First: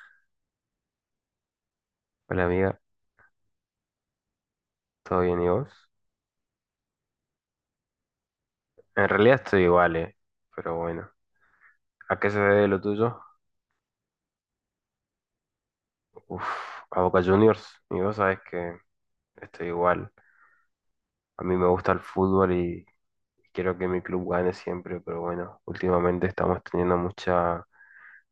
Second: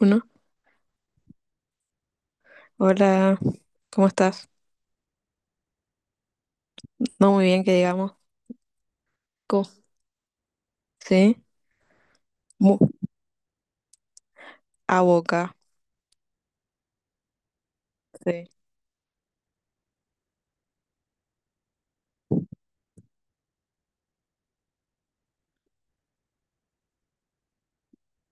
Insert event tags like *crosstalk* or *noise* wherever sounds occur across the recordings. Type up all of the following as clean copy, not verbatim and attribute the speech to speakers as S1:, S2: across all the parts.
S1: Uno.
S2: Hola amiga,
S1: Hola, ¿cómo estás?
S2: ¿todo bien y vos?
S1: No muy bien, que digamos.
S2: En realidad estoy
S1: Co-
S2: igual, pero bueno.
S1: Sí.
S2: ¿A qué se debe
S1: Mu-
S2: lo tuyo?
S1: a Boca.
S2: Uf, a Boca Juniors. Y vos sabés
S1: Sí.
S2: que estoy igual. A mí me gusta el fútbol y quiero que mi club gane siempre, pero bueno, últimamente estamos teniendo muchas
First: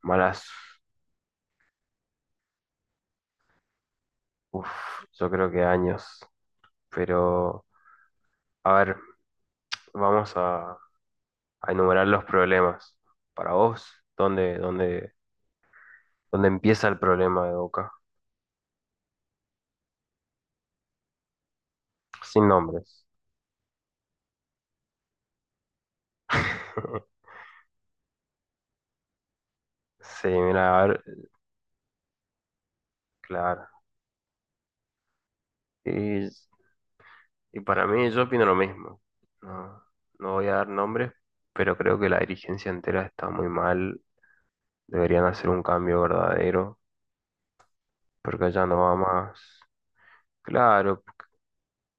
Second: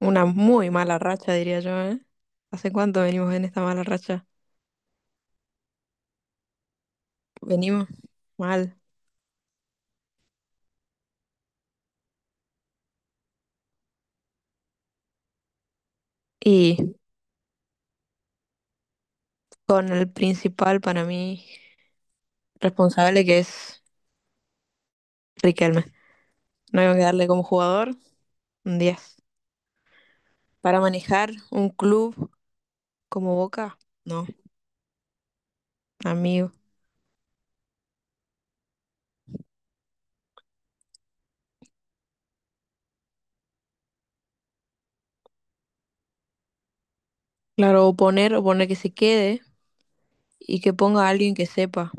S1: Una
S2: malas,
S1: muy mala racha, diría yo, ¿eh? ¿Hace cuánto venimos en esta mala racha?
S2: uf, yo creo que años. Pero,
S1: Venimos
S2: a
S1: mal.
S2: ver, vamos a, a enumerar los problemas. Para vos, ¿dónde, dónde, dónde empieza
S1: Y
S2: el problema de Boca?
S1: con el principal para mí
S2: Sin nombres.
S1: responsable que es Riquelme. No hay que
S2: *laughs*
S1: darle como jugador un 10.
S2: Sí,
S1: Para
S2: mira, a ver,
S1: manejar un club como
S2: claro.
S1: Boca, no,
S2: Y,
S1: amigo.
S2: y para mí yo opino lo mismo. No, no voy a dar nombres, pero creo que la dirigencia entera está muy mal. Deberían hacer un cambio verdadero,
S1: Claro, oponer,
S2: porque allá
S1: oponer que
S2: no
S1: se
S2: va más.
S1: quede y que
S2: Claro,
S1: ponga a alguien que sepa,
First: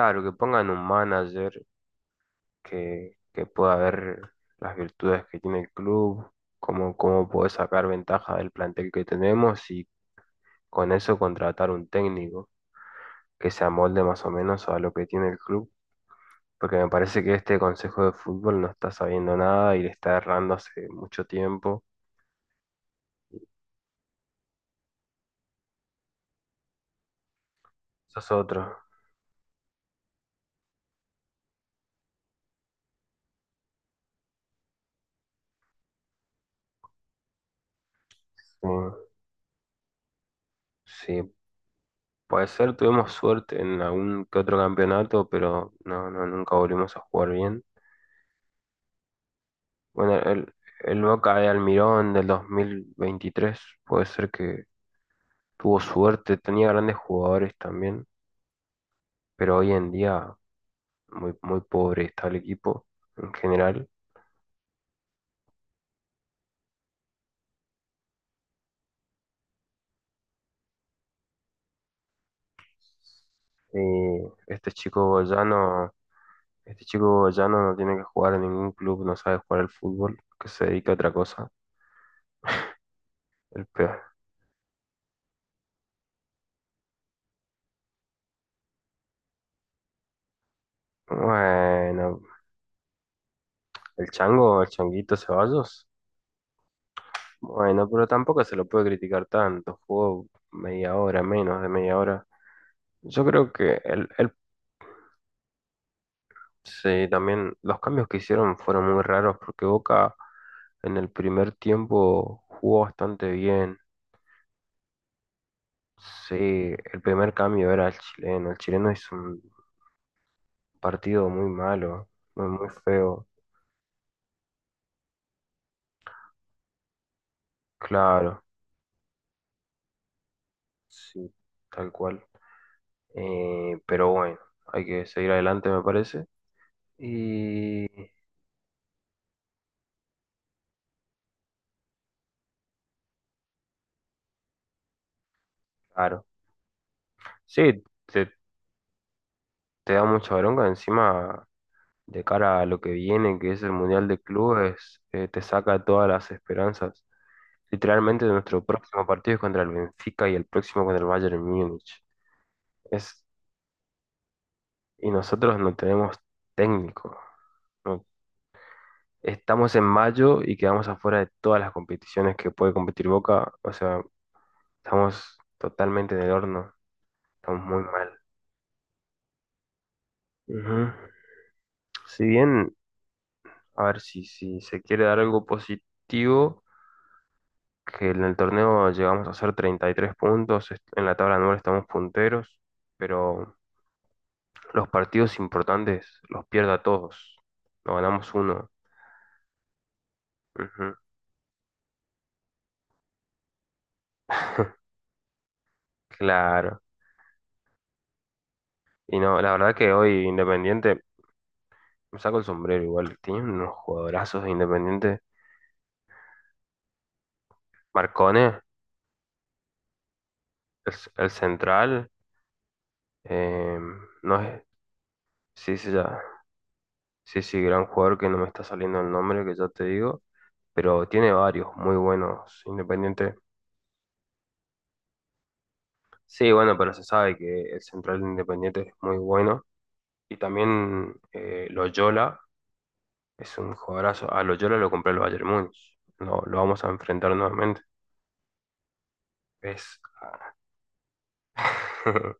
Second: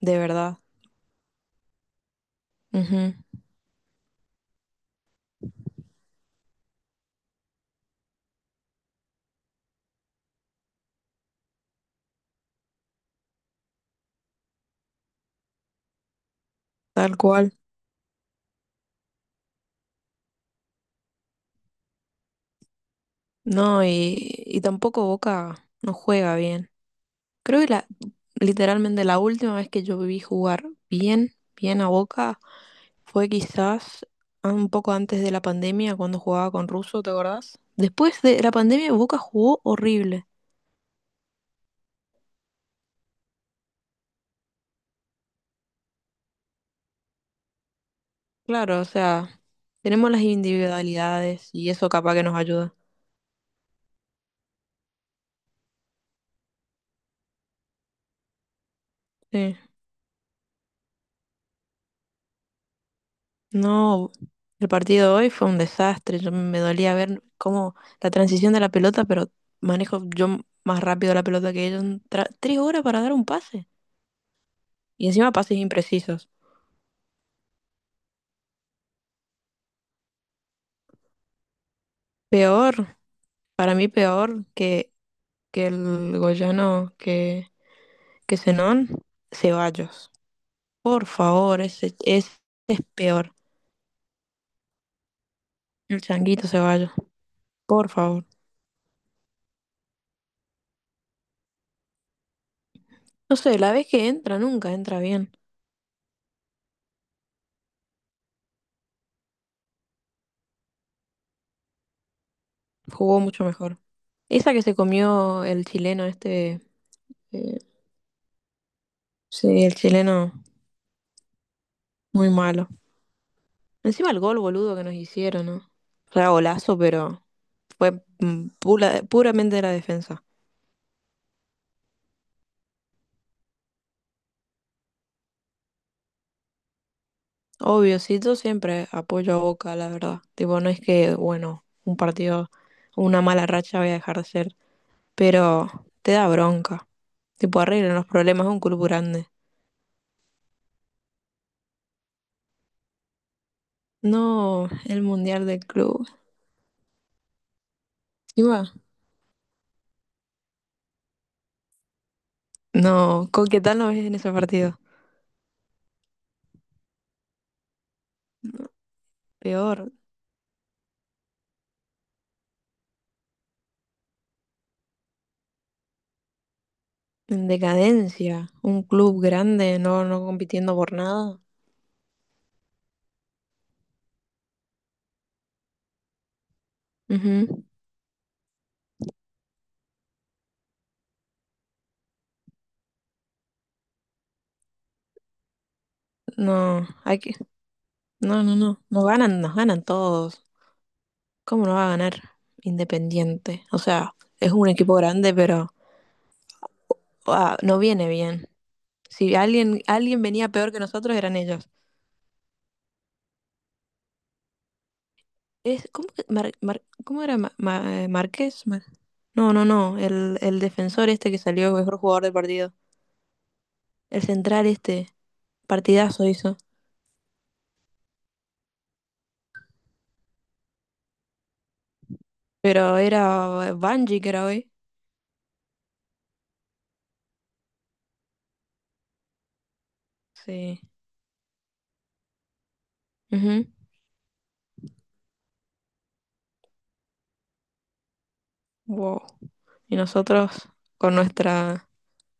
S1: de
S2: que
S1: verdad.
S2: pongan un manager que pueda ver las virtudes que tiene el club, cómo puede sacar ventaja del plantel que tenemos y con eso contratar un técnico que se amolde más o menos a lo que tiene el club porque me
S1: Tal
S2: parece que
S1: cual.
S2: este consejo de fútbol no está sabiendo nada y le está errando hace mucho tiempo.
S1: No, y tampoco Boca no juega bien. Creo que
S2: Sos otro.
S1: literalmente la última vez que yo vi jugar bien, bien a Boca fue quizás un poco antes de la pandemia cuando jugaba con Russo, ¿te acordás? Después de la
S2: Sí,
S1: pandemia Boca jugó horrible.
S2: sí, puede ser, tuvimos suerte en algún que otro campeonato, pero no, no, nunca volvimos a jugar bien.
S1: Claro, o sea, tenemos
S2: Bueno,
S1: las
S2: el Boca de
S1: individualidades y eso
S2: Almirón
S1: capaz que
S2: del
S1: nos ayuda.
S2: 2023 puede ser que tuvo suerte, tenía grandes jugadores también, pero
S1: Sí.
S2: hoy en día muy, muy pobre está el equipo en general.
S1: No, el partido hoy fue un desastre. Yo me dolía ver cómo la transición de la pelota, pero manejo yo más rápido la pelota que ellos. 3 horas para dar un pase.
S2: Eh, este chico
S1: Y encima pases
S2: Goyano.
S1: imprecisos.
S2: Este chico Bayano no tiene que jugar en ningún club, no sabe jugar al fútbol, que se dedica a otra cosa.
S1: Peor,
S2: El
S1: para mí
S2: peor.
S1: peor que, que el Goyano, que Zenón, Ceballos. Por favor, ese,
S2: Bueno,
S1: ese es peor.
S2: el chango, el changuito Ceballos.
S1: El changuito Ceballos, por
S2: Bueno, pero
S1: favor.
S2: tampoco se lo puede criticar tanto. Jugó media hora, menos de media hora. Yo
S1: No
S2: creo
S1: sé, la
S2: que
S1: vez que entra nunca entra bien.
S2: sí, también los cambios que hicieron fueron muy raros porque Boca en el primer tiempo jugó
S1: Jugó
S2: bastante
S1: mucho
S2: bien.
S1: mejor. Esa que se comió el chileno
S2: Sí,
S1: este.
S2: el primer
S1: Eh,
S2: cambio era el chileno. El chileno hizo un
S1: sí, el chileno,
S2: partido muy malo,
S1: muy
S2: muy,
S1: malo.
S2: muy feo.
S1: Encima el gol, boludo, que nos hicieron, ¿no? O sea, golazo, pero fue
S2: Claro,
S1: puramente de la defensa.
S2: sí, tal cual. Pero bueno, hay que seguir adelante, me parece. Y
S1: Obvio, sí, yo siempre apoyo a Boca, la verdad. Tipo, no es que, bueno, un partido, una mala racha voy a dejar de ser, pero te
S2: claro,
S1: da bronca. Tipo,
S2: sí,
S1: arreglan los problemas de un club grande.
S2: te da mucha bronca encima de cara a lo que viene, que es el Mundial de
S1: No, el
S2: Clubes, te
S1: mundial del
S2: saca
S1: club.
S2: todas las esperanzas. Literalmente nuestro
S1: Encima,
S2: próximo partido es contra el Benfica y el próximo contra el Bayern Múnich. Es,
S1: no, ¿con qué tal no ves en ese partido?
S2: y nosotros no tenemos técnico. No- Estamos en
S1: Peor,
S2: mayo y quedamos afuera de todas las competiciones que puede competir Boca. O sea, estamos totalmente en el horno.
S1: en
S2: Estamos muy mal.
S1: decadencia, un club grande, no, no compitiendo
S2: Ujú.
S1: por nada.
S2: Si bien, a ver si se quiere dar algo positivo,
S1: Ujú.
S2: que en el torneo llegamos a hacer 33 puntos, en la tabla anual estamos punteros, pero los partidos importantes los pierdo a
S1: No,
S2: todos. No ganamos
S1: no, no,
S2: uno.
S1: no, nos ganan todos.
S2: Ujú.
S1: ¿Cómo no va a ganar Independiente? O sea, es un equipo grande, pero
S2: Claro.
S1: ah, no viene bien.
S2: Y
S1: Si
S2: no, la verdad
S1: alguien,
S2: que
S1: alguien
S2: hoy
S1: venía peor que
S2: Independiente,
S1: nosotros, eran ellos.
S2: me saco el sombrero igual, tiene unos jugadorazos de Independiente.
S1: Es, ¿cómo, que cómo era
S2: Marcone,
S1: Márquez? No, no, no, el defensor
S2: el
S1: este que salió mejor
S2: central,
S1: jugador del partido.
S2: eh,
S1: El
S2: no es,
S1: central este,
S2: sí, sí, ya.
S1: partidazo hizo.
S2: Sí, sí, gran jugador que no me está saliendo el nombre, que ya te digo, pero tiene varios muy buenos
S1: Pero era
S2: Independiente.
S1: Banji que era hoy.
S2: Sí, bueno, pero se sabe que el central de Independiente es muy bueno. Y
S1: Sí.
S2: también Loyola es
S1: Ujú.
S2: un jugadorazo. A Loyola lo compré el Bayern Múnich. No, lo vamos a enfrentar nuevamente.
S1: Wow. Y
S2: Es.
S1: nosotros con nuestra
S2: *laughs*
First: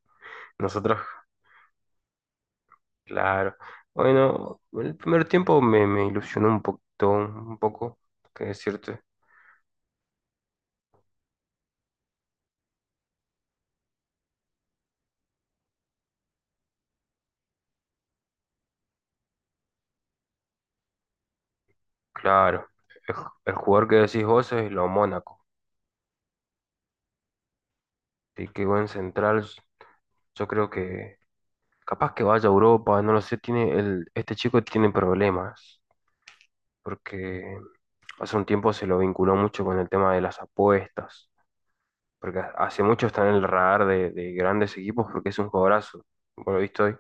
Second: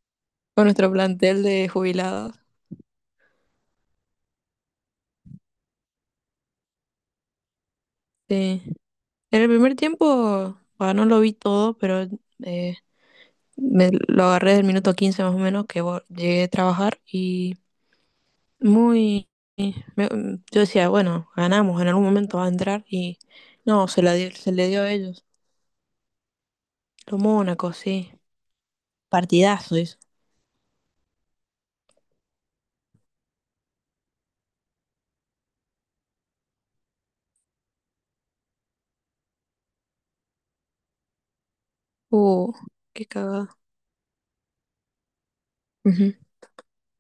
S1: con nuestro
S2: Nosotros,
S1: plantel de jubilados.
S2: claro. Bueno, el primer tiempo me ilusionó un poquito, un poco, qué
S1: Sí.
S2: decirte.
S1: En el primer tiempo, bueno, no lo vi todo, pero eh, me lo agarré del minuto 15 más o menos que llegué a trabajar y muy me- yo decía, bueno, ganamos, en algún momento va a
S2: Claro,
S1: entrar
S2: el,
S1: y
S2: el jugador
S1: no,
S2: que decís vos
S1: se le
S2: es
S1: dio
S2: lo
S1: a ellos.
S2: Mónaco.
S1: Lo Mónaco, sí.
S2: Sí, qué buen central.
S1: Partidazo eso.
S2: Yo creo que capaz que vaya a Europa, no lo sé, tiene el, este chico tiene problemas, porque hace un tiempo se lo vinculó mucho con el tema de las apuestas, porque
S1: Uh,
S2: hace
S1: Qué
S2: mucho está en el
S1: cagada.
S2: radar de grandes equipos porque es un jugadorazo,
S1: Ujú.
S2: por lo visto hoy,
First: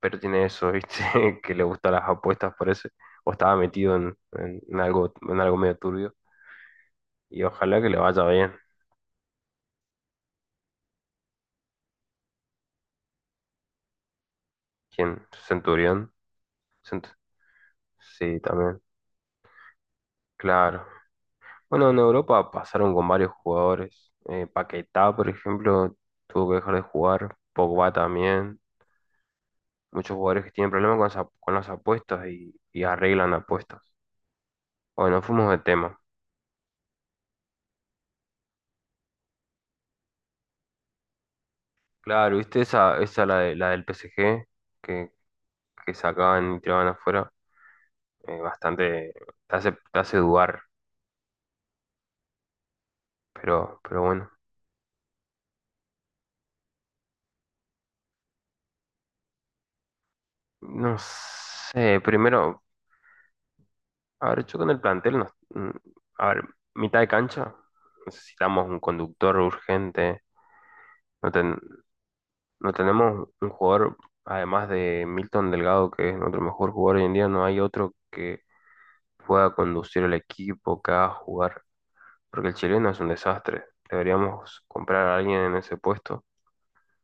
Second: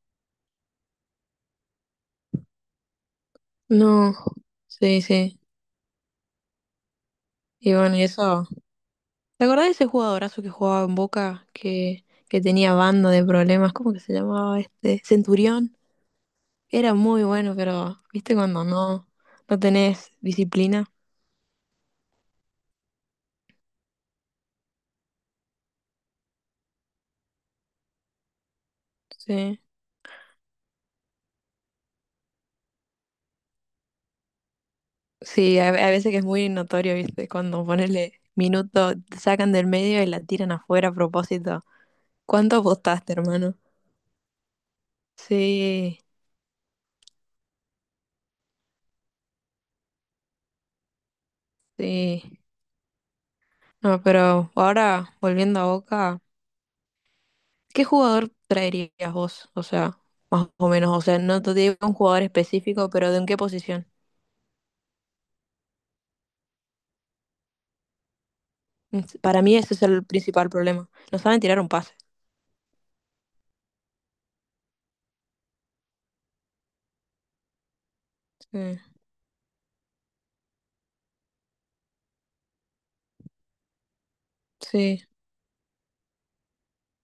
S2: pero tiene eso, ¿viste? *laughs* Que le gustan las apuestas, parece, o estaba metido
S1: No. Sí, sí.
S2: en algo medio turbio, y
S1: Y
S2: ojalá que
S1: bueno,
S2: le
S1: y
S2: vaya
S1: eso.
S2: bien.
S1: ¿Te acordás de ese jugadorazo que jugaba en Boca, que tenía banda de problemas? ¿Cómo que se llamaba este?
S2: ¿Quién?
S1: Centurión.
S2: Centurión.
S1: Era
S2: Cent-
S1: muy bueno, pero viste
S2: sí,
S1: cuando
S2: también,
S1: no, no tenés
S2: claro.
S1: disciplina.
S2: Bueno, en Europa pasaron con varios jugadores. Paquetá, por ejemplo, tuvo que dejar de jugar. Pogba también.
S1: Sí.
S2: Muchos jugadores que tienen problemas con, con las apuestas y arreglan apuestas. Bueno, fuimos de
S1: Sí, a
S2: tema.
S1: veces que es muy notorio, viste, cuando ponele minuto, te sacan del medio y la tiran afuera a propósito.
S2: Claro,
S1: ¿Cuánto
S2: ¿viste
S1: apostaste, hermano?
S2: la del PSG que, que
S1: Sí,
S2: sacaban y tiraban afuera? Bastante te hace dudar,
S1: sí.
S2: pero
S1: No,
S2: bueno.
S1: pero ahora volviendo a Boca. ¿Qué jugador traerías vos? O sea, más o menos,
S2: No
S1: o sea, no te digo un
S2: sé,
S1: jugador
S2: primero,
S1: específico, pero ¿de en qué posición?
S2: a ver, yo con el plantel, a ver, mitad de cancha, necesitamos un conductor
S1: Para mí ese es el
S2: urgente.
S1: principal problema. No
S2: No,
S1: saben tirar un pase.
S2: no tenemos un jugador, además de Milton Delgado, que es nuestro mejor jugador hoy en día, no hay otro que
S1: Mm,
S2: pueda conducir el equipo, que haga jugar, porque el chileno es un desastre. Deberíamos
S1: sí.
S2: comprar a alguien en ese puesto.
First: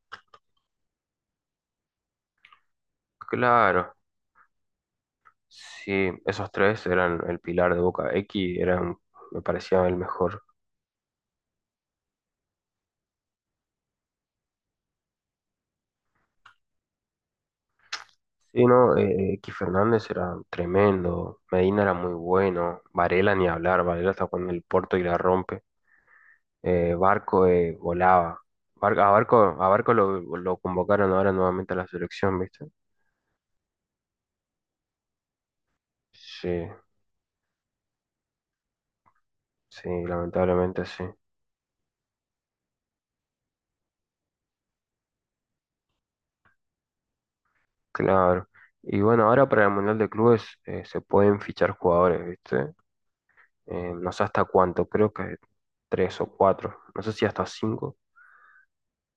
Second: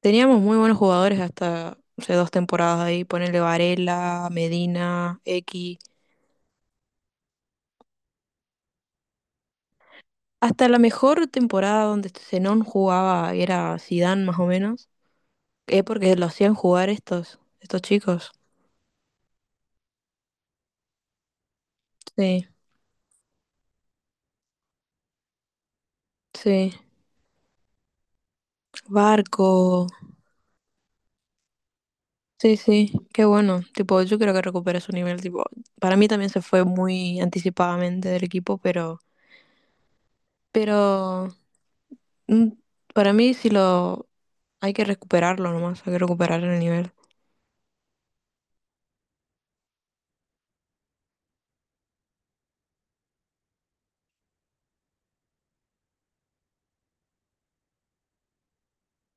S1: Teníamos muy buenos jugadores hasta hace 2 temporadas ahí, ponerle
S2: Claro,
S1: Varela, Medina, X.
S2: sí, esos tres eran el pilar de Boca. X era, me parecía el mejor.
S1: Hasta la mejor temporada donde Zenón jugaba era Zidane más o menos, es porque lo hacían jugar estos, chicos.
S2: Sí, no, que Fernández era tremendo, Medina era muy
S1: Sí,
S2: bueno, Varela ni hablar, Varela está jugando el Porto y la rompe,
S1: sí.
S2: Barco volaba, a
S1: Barco.
S2: Barco lo convocaron ahora nuevamente a la selección,
S1: Sí,
S2: ¿viste?
S1: sí, qué bueno. Tipo, yo creo que recupera su nivel. Tipo, para mí también se
S2: Sí,
S1: fue muy anticipadamente del equipo, pero,
S2: sí, lamentablemente sí,
S1: pero mm, para mí sí lo hay que recuperarlo nomás, hay que recuperar el nivel.
S2: claro. Y bueno, ahora para el Mundial de Clubes se pueden fichar jugadores, ¿viste? No sé hasta cuánto, creo que tres o cuatro, no sé si hasta cinco,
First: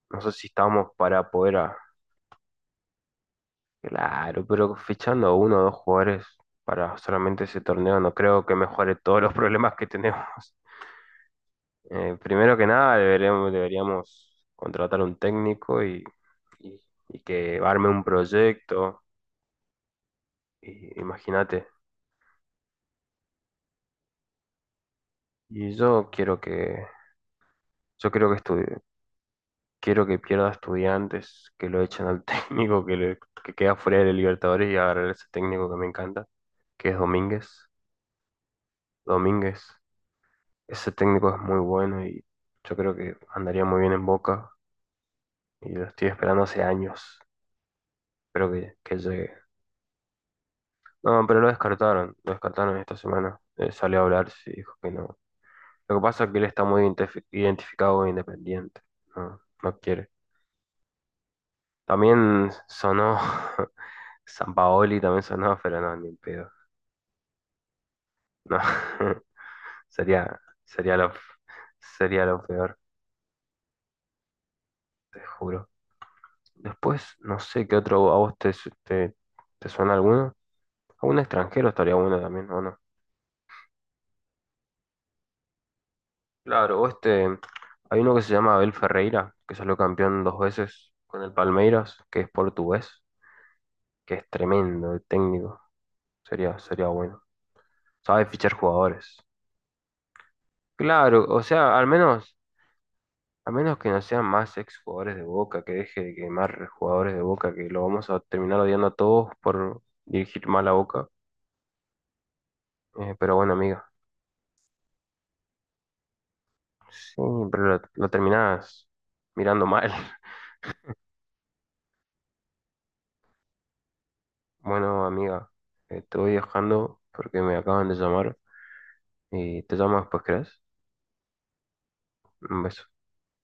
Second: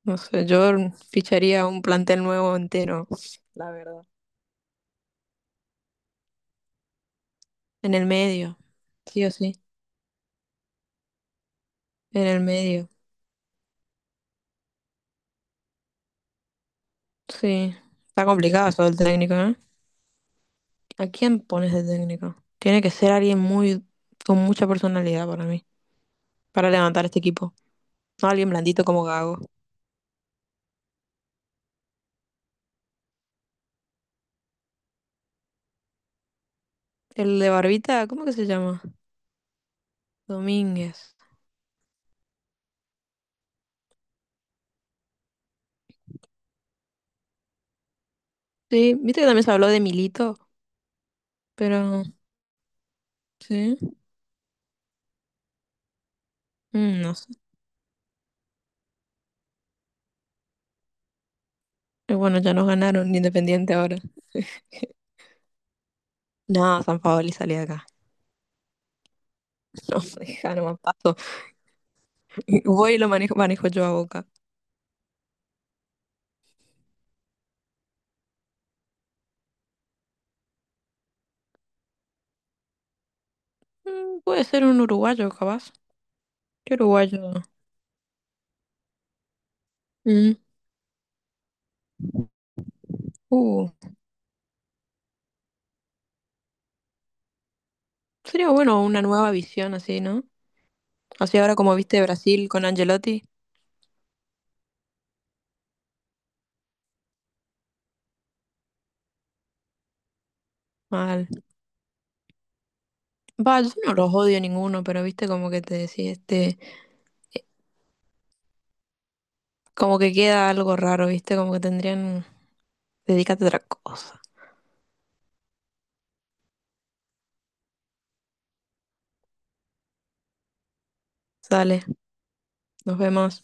S1: No
S2: no sé si
S1: sé, yo
S2: estamos para poder
S1: ficharía un plantel nuevo entero, la verdad.
S2: claro, pero fichando uno o dos jugadores para solamente ese
S1: En
S2: torneo
S1: el
S2: no creo que
S1: medio,
S2: mejore todos
S1: sí o
S2: los
S1: sí,
S2: problemas que tenemos. *laughs*
S1: en el
S2: Primero que
S1: medio.
S2: nada, deberíamos contratar un técnico y- y que
S1: Sí,
S2: arme un
S1: está complicado eso del
S2: proyecto.
S1: técnico, ¿eh?
S2: Y,
S1: ¿A quién
S2: imagínate.
S1: pones de técnico? Tiene que ser alguien muy con mucha personalidad para mí,
S2: Y yo quiero
S1: para
S2: que,
S1: levantar este equipo.
S2: yo
S1: No
S2: quiero que
S1: alguien
S2: estudie-
S1: blandito como Gago.
S2: quiero que pierda estudiantes, que lo echen al *laughs* técnico, que queda fuera de Libertadores y agarrar a ese técnico que me encanta, que es
S1: El de
S2: Domínguez.
S1: Barbita, ¿cómo que se llama?
S2: Domínguez. Ese
S1: Domínguez.
S2: técnico es muy bueno y yo creo que andaría muy bien en Boca y lo estoy esperando hace años. Espero
S1: Sí,
S2: que
S1: viste que
S2: llegue.
S1: también se habló de Milito,
S2: No, pero
S1: pero
S2: lo descartaron esta semana.
S1: sí,
S2: Salió a hablar y dijo que no. Lo que pasa es que él está muy
S1: no sé.
S2: identificado e independiente. No, no quiere.
S1: Bueno,
S2: También
S1: ya nos ganaron
S2: sonó. *laughs*
S1: Independiente ahora.
S2: Sampaoli, también sonó, pero no, ni en pedo.
S1: No, San Paoli salí de acá.
S2: No, *laughs*
S1: *laughs* No,
S2: sería,
S1: deja, no me
S2: sería lo,
S1: paso.
S2: sería lo peor,
S1: Voy y lo manejo, manejo yo a Boca.
S2: te juro. Después, no sé qué otro, ¿a vos te, su- te, ¿te suena alguno? A un extranjero estaría bueno también, ¿o no?
S1: Puede ser un uruguayo, capaz. ¿Qué
S2: Claro, o este,
S1: uruguayo?
S2: hay uno que se llama Abel Ferreira, que salió campeón
S1: Mm,
S2: dos veces con el Palmeiras, que es portugués,
S1: uh,
S2: que es tremendo de técnico. Sería bueno. Sabe
S1: Sería
S2: fichar
S1: bueno una
S2: jugadores.
S1: nueva visión así, ¿no?
S2: Claro,
S1: Así
S2: o
S1: ahora como
S2: sea,
S1: viste Brasil con Angelotti.
S2: al menos que no sean más ex jugadores de Boca, que deje de quemar jugadores de Boca, que lo vamos a terminar odiando a todos por dirigir mal a Boca.
S1: Mal.
S2: Pero bueno,
S1: Va, yo
S2: amiga,
S1: no los odio ninguno, pero viste como que te decía este.
S2: sí, pero lo terminás mirando mal.
S1: Como que
S2: *laughs*
S1: queda algo raro, ¿viste? Como que tendrían... Dedícate a otra cosa.
S2: Bueno, amiga, estoy dejando porque me acaban de llamar y te llamo después, ¿crees?
S1: Sale,
S2: Un beso.
S1: nos vemos.